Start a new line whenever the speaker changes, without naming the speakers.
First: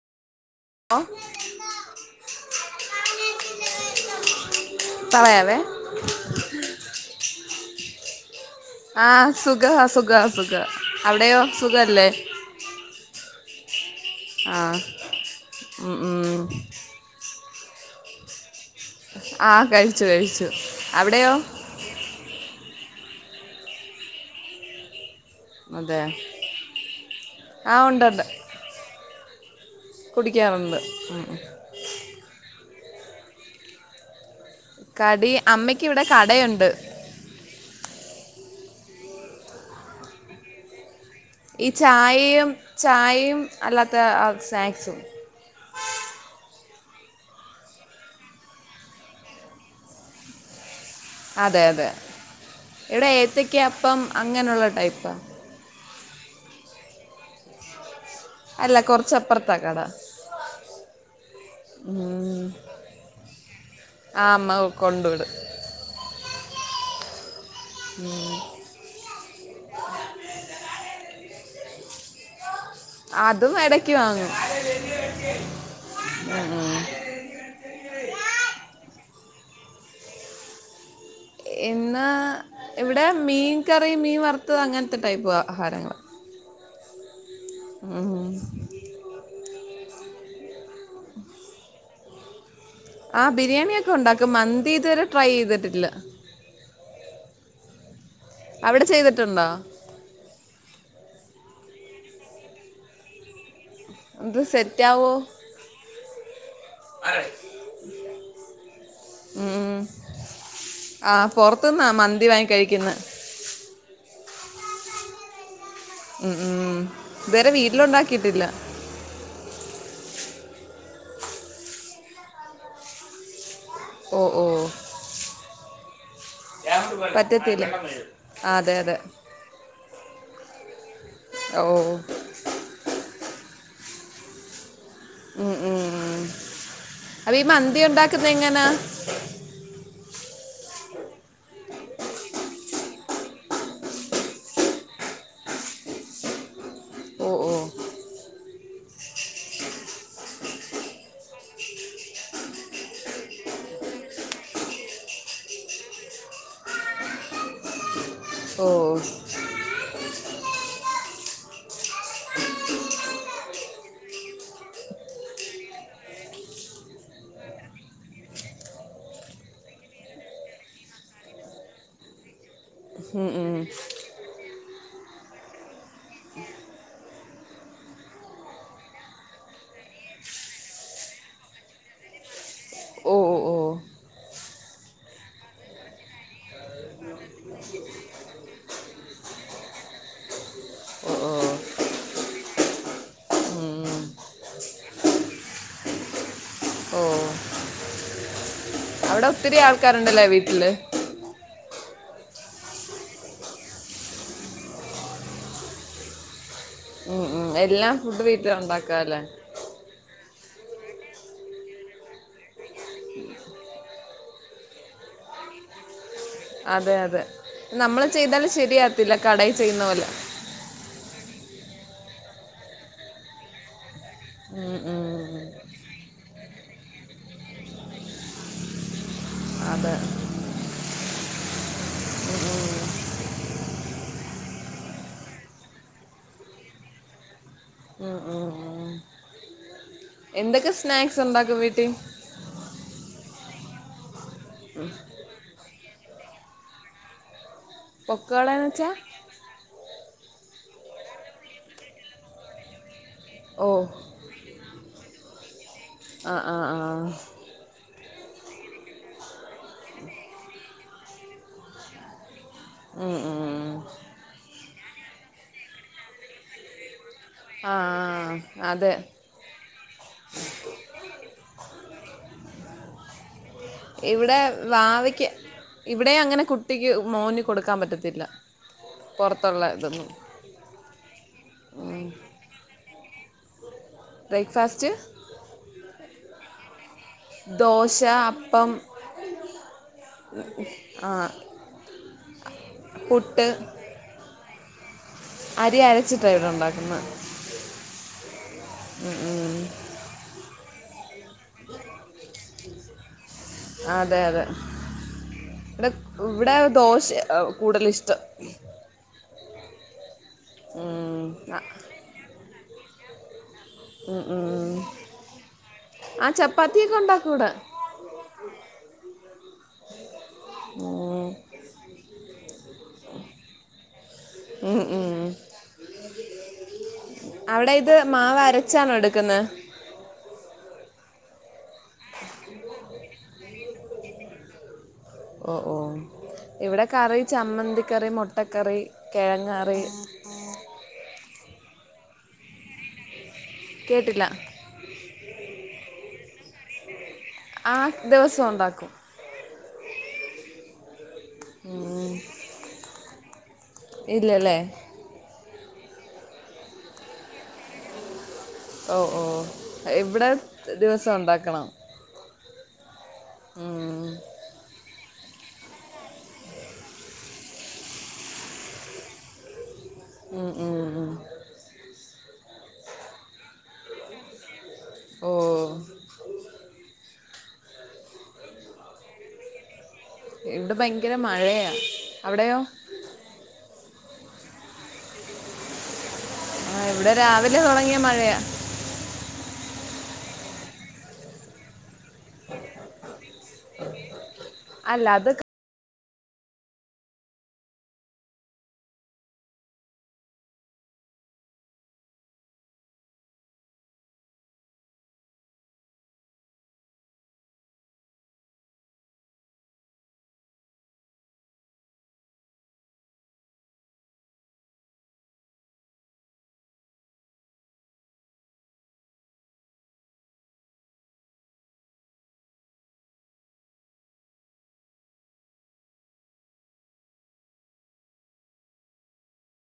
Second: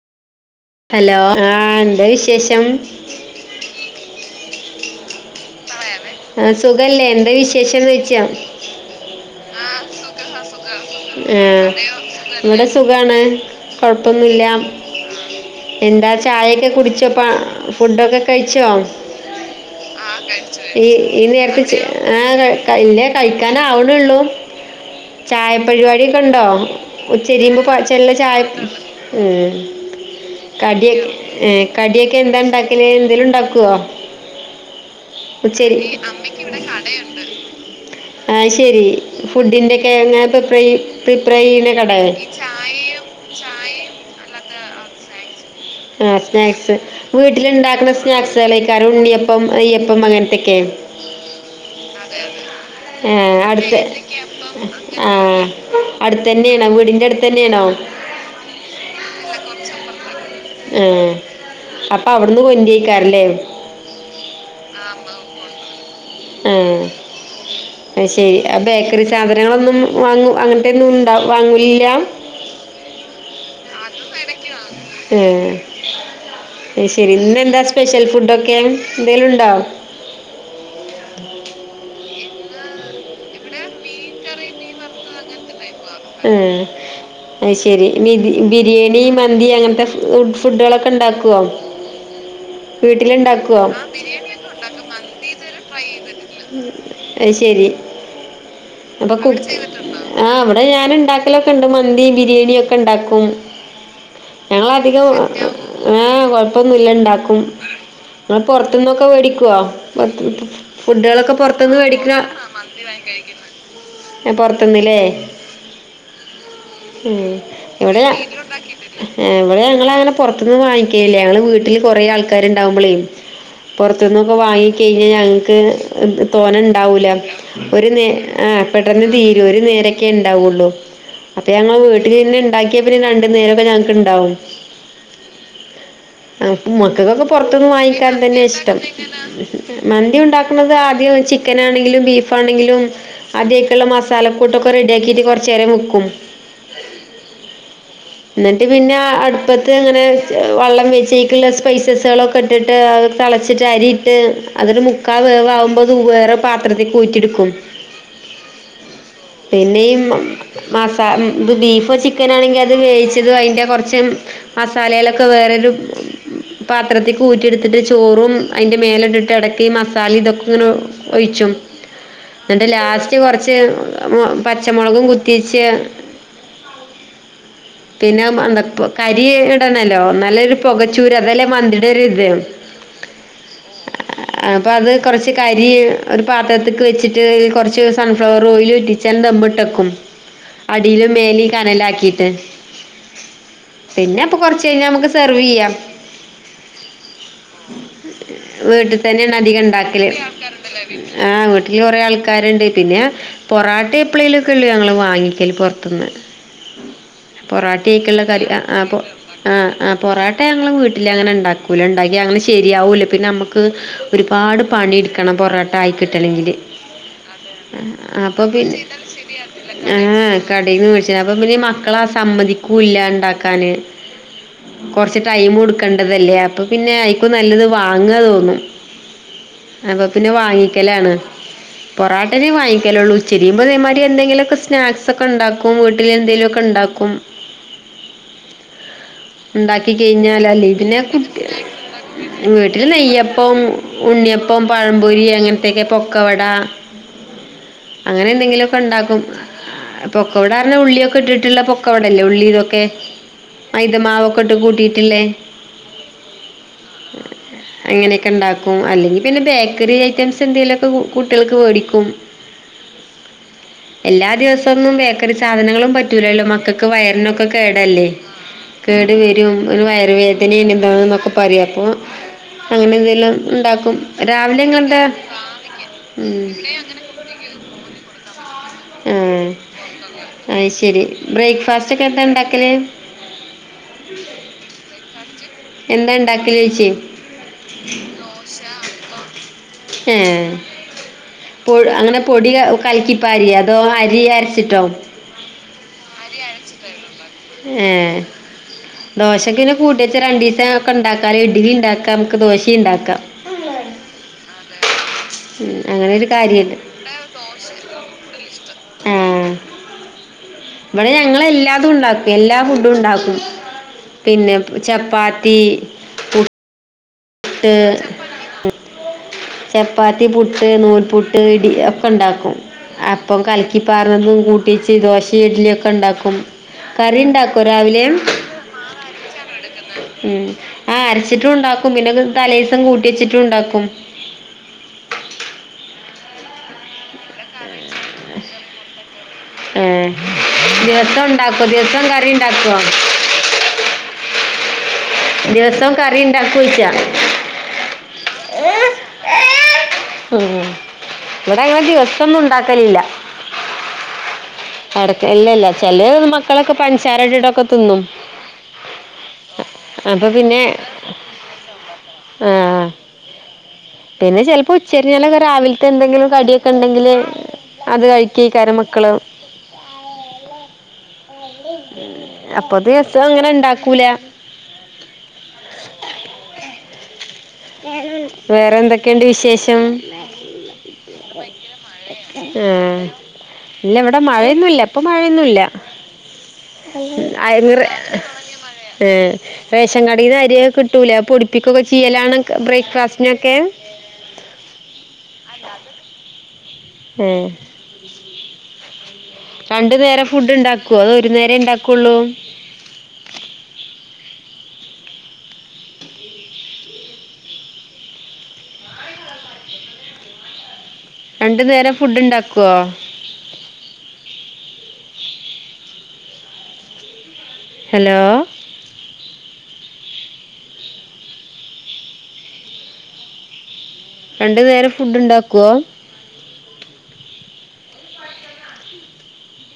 ഓ
hello ആ എന്താ വിശേഷം
പറയാവേ
സുഖല്ലേ എന്താ വിശേഷം ചോദിക്കുവാ
ആ സുഖ
ആ
സുഖ
സുഖാ
സുഖ
സുഖാ
അവിടെയോ
ആ അവിടയോ
സുഖല്ലേ
ഇവടെ സുഖാണ് കൊയപ്പൊന്നുല്ല
ആ ഉം,
എന്താ
ഉം.
ചായൊക്കെ കുടിച്ചോപ്പോ ഫുഡ്‌ ഒക്കെ കൈ
ആ കഴിച്ചു, കഴിച്ചു അവിടെയോ
ഈനേരത്ത് ചേ ഏയ് [unintelligible] ഇല്ല കഴിക്കാൻ ആവുന്നുള്ളു ചായ
അതെ
പരുപാടി ഒക്കെ ഉണ്ടോ [inaudible] ഉം
ആ ഉണ്ട് ഉണ്ട് കുടിക്കാറുണ്ട്
കടി
ഉം. ഉം.
കടി എന്താ ഉണ്ടാക്കിനെ എന്തേലും ഉണ്ടാക്കോ?
[inaudible]
അപ്പൊ ശരി
അമ്മയ്ക്ക് ഇവിടെ കടയുണ്ട്
അയ് ശെരി ഫുഡിന്റെക്കെ ഇങ്ങ പ്രിപ്രേയ്
ഈ ചായയും ചായയും അല്ലാത്ത സ്നാക്ക് സും
ആഹ് സ്നാക്സ് വീട്ടില് ഇണ്ടാക്കണ സ്നക്സ്കളായികാരം ഉണ്ണിയപ്പം നെയ്യപ്പം അങ്ങനെതെക്കെ
അതെ അതെ ഇവിടെ
ആഹ്
ഏത്തയ്ക്ക
അടുത്തേ
അപ്പം അങ്ങനെയുള്ള ടൈപ്പാ
ആഹ് അടുത്തെന്നെയാണോ വീടിന്റെ അടുത്തന്നെയാണോ
അല്ല കൊറച്ചപ്പറത്ത കട
ആഹ് അപ്പ അവിട്ന്ന്
ഉം.
കൊണ്ടരികാരും ല്ലേ
ആ അമ്മ കൊണ്ടുവിടും
ആഹ് അയ് ശെരി ആ ബേക്കറി സാധനങ്ങൾ ഒന്നും വാങ്ങും അങ്ങനെത്തെ ഒന്നും ഉണ്ടാവു വാങ്ങുലില്ല
അതും എടക്ക് വാങ്ങും
ഉം അയ് ശെരി ഇന്ന് എന്താ സ്പെഷ്യൽ ഫുഡോക്കെ ക്കെ എന്തെലുണ്ടോ
എന്നാ ഇവിടെ മീൻ കറി മീൻ വറുത്തത് അങ്ങനെത്തെ ടൈപ്പ് ആഹാരങ്ങള്
ഉം അയ് ശെരി ഇനി ബിരിയെണി മന്തി അങ്ങനത്തെ ഫു ഫുഡ്കളെക്കെ ഇണ്ടാക്കോ
ആ ബിരിയാണിയൊക്കെ ഉണ്ടാക്കും മന്തി ഇത് വരെ ട്രൈ ചെയ്തിട്ടില്ല.
അത് ശരി
അവിടെ
അപ്പൊ കു
ചെയ്തിട്ടുണ്ടോ
ആഹ് ഇവടെ ഞാൻ ഇണ്ടാ ക്കലൊക്കെ ഇണ്ട് മന്തിം ബിരിയെണി ഒക്കെ ഇണ്ടാക്കും.
ഇത്
ഞങ്ങൾ അതികം
സെറ്റാവോ
ഏ കുഴപ്പൊന്നുല ഇണ്ടാക്കും. ഇങ പോറത്തുന്നൊക്കെ വേടിക്കോ? പുറത്ത് ന്ന്.
ആ
ഫുഡ്കളൊക്കെ പൊറത്ത്ന്നു
പുറത്തുനിന്നാ
വേടിക്ണ
മന്തി വാങ്ങി കഴിക്കുന്നത്
എ പൊറത്ത്ന്ന് ലേ. ഉം
ഇതുവരെ
ഇവിടെ ഞ
വീട്ടിലുണ്ടാക്കിയിട്ടില്ല
ഇവിടെ ഞങ്ങളങ്ങനെ പൊറ ത്ത്ന്ന് വാങ്ങിക്കേല്യാ. ഞങ്ങളെ വീട്ടില് കൊറേ ആൾകാര് ഇണ്ടാവുമ്പളെ
ഓ
പൊറത്തുന്നൊക്കെ
ഓ
വാങ്ങി കെയിഞ്ഞാ ഞങ്ങ്ക്ക് തോനെ ഇണ്ടാവൂല.
പറ്റത്തില്ല
ഒരു നേ
ആ,
ആഹ്
അതെ അതെ
പെട്ടന്ന് തീരും ഒരു നേരക്കെ ഇണ്ടാവുള്ളു അപ്പോ
ഓ
ഞങ്ങള് വീട്ടില് തന്നെ ഇണ്ടാക്കിയാ പിന്നെ രണ്ട് നേ രക്കെ ഞങ് ക്ക് ഇണ്ടാവും.
ഉം, ഉം, ഉം.
[unintelligible] മക്കക്കൊക്കെ
അപ്പൊ ഈ
പൊറത്തുന്ന്
മന്തി
വാങ്ങിക്കാൻ
ഉണ്ടാക്കുന്ന
തന്നെയാ
എങ്ങനാ
ഇഷ്ടം. മന്തി ഇണ്ടാക്ണത് ആദ്യം ചിക്കൻ ആണെങ്കിലും ബീഫ് ആണെങ്കിലും ആദ്യ അയ്ക്ള്ള മസാല കൂട്ടൊക്കെ റെഡി ആക്കിട്ട് കൊറച്ചേരം വെക്കും.
ഓ ഓ
ഇന്നട്ട് പിന്നെ അടുപ്പത്ത് ഇങ്ങനെ വള്ളം വെച്ച് അയിക്ള്ളെ സ്‌പൈസസേളൊക്കെ ഇട്ടിട്ട് അത് തെളച്ചിട്ട് അരി ഇട്ട് അത് ഒരു മുക്കാ വേവ് ആവുമ്പോ അത് ഒരു വേറെ പത്രത്തിക്ക് ഊറ്റി ട്ക്കും.
ഓ
പിന്നെ ഇ മസാ ബീഫോ ചിക്കനോ ആണെങ്കി അത് വേവിച്ചതും അതിന്റെ കൊറച്ച് മസാലളൊക്കെ വേറെ ഒരു പാത്രത്തിക്ക് ഊറ്റി എടുത്തിട്ട് ചോറും അതിന്റെ മേലെ ഇട്ടിട്ട് എടക്ക് മസാല ഇതൊക്കെ ഒയിച്ചും എന്നിട് ലാ റ്റ്
ഉം,
കൊറച്ച്
ഉം.
പച്ചമോളകും കുത്തിവെച്ച് പിന്നെ മന്ത കരി ഇടണോല്ലോ എന്നാലേ ഒരു പുക ചൂര് അതല്ലേ മന്തിയുടെ ഒരിത്.
ഓ ഓ ഓ
അപ്പം അത് കുറച്ച് കരി ഒരു പാത്രത്തിലേക്ക് വച്ചിട്ട് കുറച്ച് സൺ ഫ്ലവർ ഓയിൽ ഇറ്റിച്ച് ദം ഇട്ട് വക്കും. അടിയിലും
ഓ ഓ
മേലിലും കനലാക്കിയിട്ട്.
ഉം.
പിന്നെ അപ്പം കൊറച്ച് കഴിഞ്ഞാ നമ്മുക്ക് സെർവ് ചെയ്യാം
ഓ
വീട്ടി
അവിടെ
ഇതന്നെയാണ്
ഒത്തിരി
അധികം ഇണ്ടാക്കല് ഒത്തിരി ആൾക്കാർ
ആൾക്കാരുണ്ടല്ലേ
ഉണ്ടല്ലേ
വീട്ടില്
വീട്ടിൽ ആ വീട്ടിൽ കുറേ ആൾക്കാർ ഉണ്ട് പിന്നെ പൊറോട്ട എപ്പളേലും ഒക്കെ അല്ലേ നമ്മൾ വാങ്ങിക്കല് പൊറത്തുന്ന്.
ഉം, ഉം. എല്ലാം
പൊറോട്ടയ്ക്കുള്ള
ഫുഡ്
കറി
വീട്ടിൽ
ആ അപ്പൊ
ഉണ്ടാക്കാല്ലേ
ആ പൊറോ റോട്ട ഞങ്ങൾ വീട്ടിലങ്ങനെ ഉണ്ടാക്കൂല ഉണ്ടാക്കിയാൽ അത് ശരിയാവൂല പിന്നെ നമുക്ക് ഒരുപാട് പണിയെടുക്കണം പൊറോട്ട ആയി കിട്ടണമെങ്കില്
അതെ അതെ
അതേ
നമ്മൾ
അതേ
ചെയ്താൽ
അപ്പം പിന്നെ
ശരിയാകത്തില്ല കടയിൽ ചെയ്യുന്ന
ആ
പോലെ
കടയിൽ നിന്ന് വേടിച്ച് പ്പം പിന്നെ മക്ക മക്കള് സമ്മതിക്കൂല ഉണ്ടാക്കാനായിട്ട്
ഉം, ഉം,
കുറച്ച്
ഉം.
ടൈമ് കൊടുക്കേണ്ടതല്ലേ അപ്പോൾ പിന്നെ അയ്ക്കും നല്ലത് വാങ്ങുകാ തോന്നും.
അതെ
അപ്പോ പിന്നെ വാങ്ങിക്കലാണ്. പൊറോട്ടേനെ വാങ്ങിക്കലുള്ളൂ [unintelligible] ഇതേ മാതിരി എന്തെങ്കിലും ഒക്കെ സ്നാക്സ് ഒക്കെ ഉണ്ടാക്കും വീട്ടിലെന്തേലും ഒക്കെ ഉണ്ടാക്കും
ഉം, ഉം, ഉം.
ഉണ്ടാക്കി തിന്നാലല്ലേ
എന്തൊക്കെ
ഇതിനെയൊക്കെ
സ്നാക്സ് ഉണ്ടാക്കും വീട്ടിൽ
വെട്ടി ഇത്തിരി നെയ്യപ്പം ഉണ്ണിയപ്പം പഴംപൊരി അങ്ങനത്തെയൊക്ക പൊക്കവട അങ്ങനെ
പൊക്കവട
എന്തെങ്കിലും
എന്ന്
ഒക്കെ
വെച്ചാ
ഉണ്ടാക്കും പൊക്കവടാന്ന് പറഞ്ഞ ഉള്ളിയൊക്കെ ഇട്ടിട്ട് ള്ള പൊക്കവടയല്ലേ ഉള്ളിയിതുവൊക്കെ
ഓ
മൈദ മാവ് ഒക്കെ ഇട്ട് കൂട്ടി വീട്ടിലെ
ആ ആ ആ
അങ്ങനെയൊക്കെ ഉണ്ടാക്കും അല്ലെങ്കിൽ പിന്നെ ബേക്കറി ഐറ്റംസ് എന്തേലും ഒക്കെ കു കുട്ടികൾക്ക് വേടിക്കും.
ഉം, ഉം.
എല്ലാ ദിവസവും ഒന്നും ബേക്കറിസാധനങ്ങളും പറ്റ റ്റൂലല്ലോ മക്കക്ക് വയറിനൊക്കെ
ആ
കേടല്ലേ
അതെ
കേട് വരും ഓല് വയറ് വേദനിം എന്താന്നൊക്കെ പറയും അപ്പോ അങ്ങനെന്തേലും
ഇവിടെ വാവയ്ക്ക്
ഇവിടെ
ഇവിടേം അങ്ങനെ കുട്ടിക്ക് മോന് കൊടുക്കാൻ പറ്റത്തില്ല പൊറത്തുള്ള ഇതൊന്നും
രി ബ്രേക്ക്ഫാസ്റ്റ് ഒക്കെ എന്താ ഇണ്ടാക്കല്
ബ്രേക്ക്ഫാസ്റ്റ്
എന്താ ഇണ്ടാക്കലോയ്ച്ചെ
ദോശ
ദോശ
അപ്പം
അപ്പം എഹ്
ആ,
പൊട് അങ്ങനെ പൊടി യ കലക്കി
പുട്ട്
പാരിയെ അതോ അരി അരച്ച് ഇറ്റോ
അരി അരച്ചിട്ടാണ്
അരി
ഇവിടെ
അരച്ച്
ഉണ്ടാക്കുന്നത്
കഴിഞ്ഞു ഏഹ് ദോശക്ക് പിന്നെ കൂട്ടി വെച്ചാ രണ്ടീസം റ്റാ ഒക്കെന ഇണ്ടാക്കാലോ ഇഡ്ഡലി ഇണ്ടാക്കാം നമുക്ക് ദോശേം ഇണ്ടാക്കാം
അതെ അതെ
ഉം
വിടെ
അങ്ങനെ ഒരു
ഇവിടെ
കാര്യണ്ട്
ദോശയാ കൂടുതൽ ഇഷ്ടം
ഇവടെ
ആ,
ഞങ്ങളെല്ലാതും ഉണ്ടാക്കും എല്ലാ ഫുഡും ഉണ്ടാക്കും.
ഉം, ഉം.
പിന്നെ പ് ചപ്പാത്തി
ആ ചപ്പാത്തിയൊക്കെ ഉണ്ടാക്കും ഇവിടെ
ട്ട് ചെപ്പാ ത്തി പുട്ട്
ഉം,
നൂൽപുട്ട് ഇടി ഒക്കെ ഉണ്ടാക് അപ്പം കൽക്കി പാ ന്നും
ഉം,
കൂട്ടീച്ച്
ഉം.
ദോശേം ഇഡ്ഡലീം ഒക്കെ ഉണ്ടാക്കും. പോം
അവിടെ ഇത് മാവ് അരച്ചാണോ എടുക്കുന്നേ?
ഉം. ആ അരച്ചിട്ട് ഉണ്ടാക്കും പിന്നൊക്കെ തലേസം കൂട്ടീച്ചിട്ടുണ്ടാക്കു.
ഒ ഓഹ് ഇവിടെ കറി ചമ്മന്തി ക്കറി മുട്ടക്കറി കെഴങ്ങറി
ട്ടാക്കോ ദിവസം കാറിണ്ടാക്കോ?
കേട്ടില്ല
ദിവസം കറിണ്ടാക്കോയ്ച്ചാ
ആഹ് ദിവസോണ്ടാക്കു
ഇവിടെങ്ങനെ ദിവസൊന്നുണ്ടാക്കല് ല്ല
ഇല്ലല്ലേ
എടയ്ക്ക് ല്ലില്ല ചെലേ മക്കളൊക്കെ പൻസാര ഇട്ടിട്ടൊക്കെ തിന്നും
ഓ ഓ ഇവിടെ
അപ്പൊ പിന്നെ
ദിവസം ഉണ്ടാക്കണം
ആ
ഉം.
പിന്ന ചെലപ്പോ ഉച്ച ശരിയാണ് വരാവിൽത്തെന്തെങ്കിലും കടിയൊക്കെ ഉണ്ടെങ്കില് അത് കഴിക്കുഐക്കാരം മക്കള്
ഉം ഉം ഉം
അപ്പൊ ദിവസം അങ്ങനെ ഇണ്ടാക്കൂല
ഓ
വേറെ എന്തൊക്കെയുണ്ട് വിശേഷം
ഇവിടെ ഭയങ്കര മഴയാ
ഭയങ്കര മഴേണ്
അവിടെയോ
ഏ ഇല്ല ഇവിടെ മഴയൊന്നുല്ല ഇപ്പൊ മഴയൊന്നൂല്ല.
ആ ഇവിടെ
അയ്
രാവിലെ
നിറെ
തുടങ്ങിയ മഴയാ
ഏ റേഷൻ കടീന്ന് അരിയൊക്കെ കിട്ടൂലേ അത് പൊടിപ്പിക്കലൊക്കെ ചെയ്യലാണ് ക ബ്രേക്‌ഫാസ്റ്റ്
അല്ല അതൊക്കേ
ഉം രണ്ടു നേരം ഫുഡ് ഉണ്ടാക്കോ? അതോ ഒരു നേരേണ്ടാക്കൊള്ളോ? രണ്ടു നേരം ഫുഡ് ഉണ്ടാക്കോ? ഹലോ രണ്ടു നേരം ഫുഡ് ഉണ്ടാക്കോ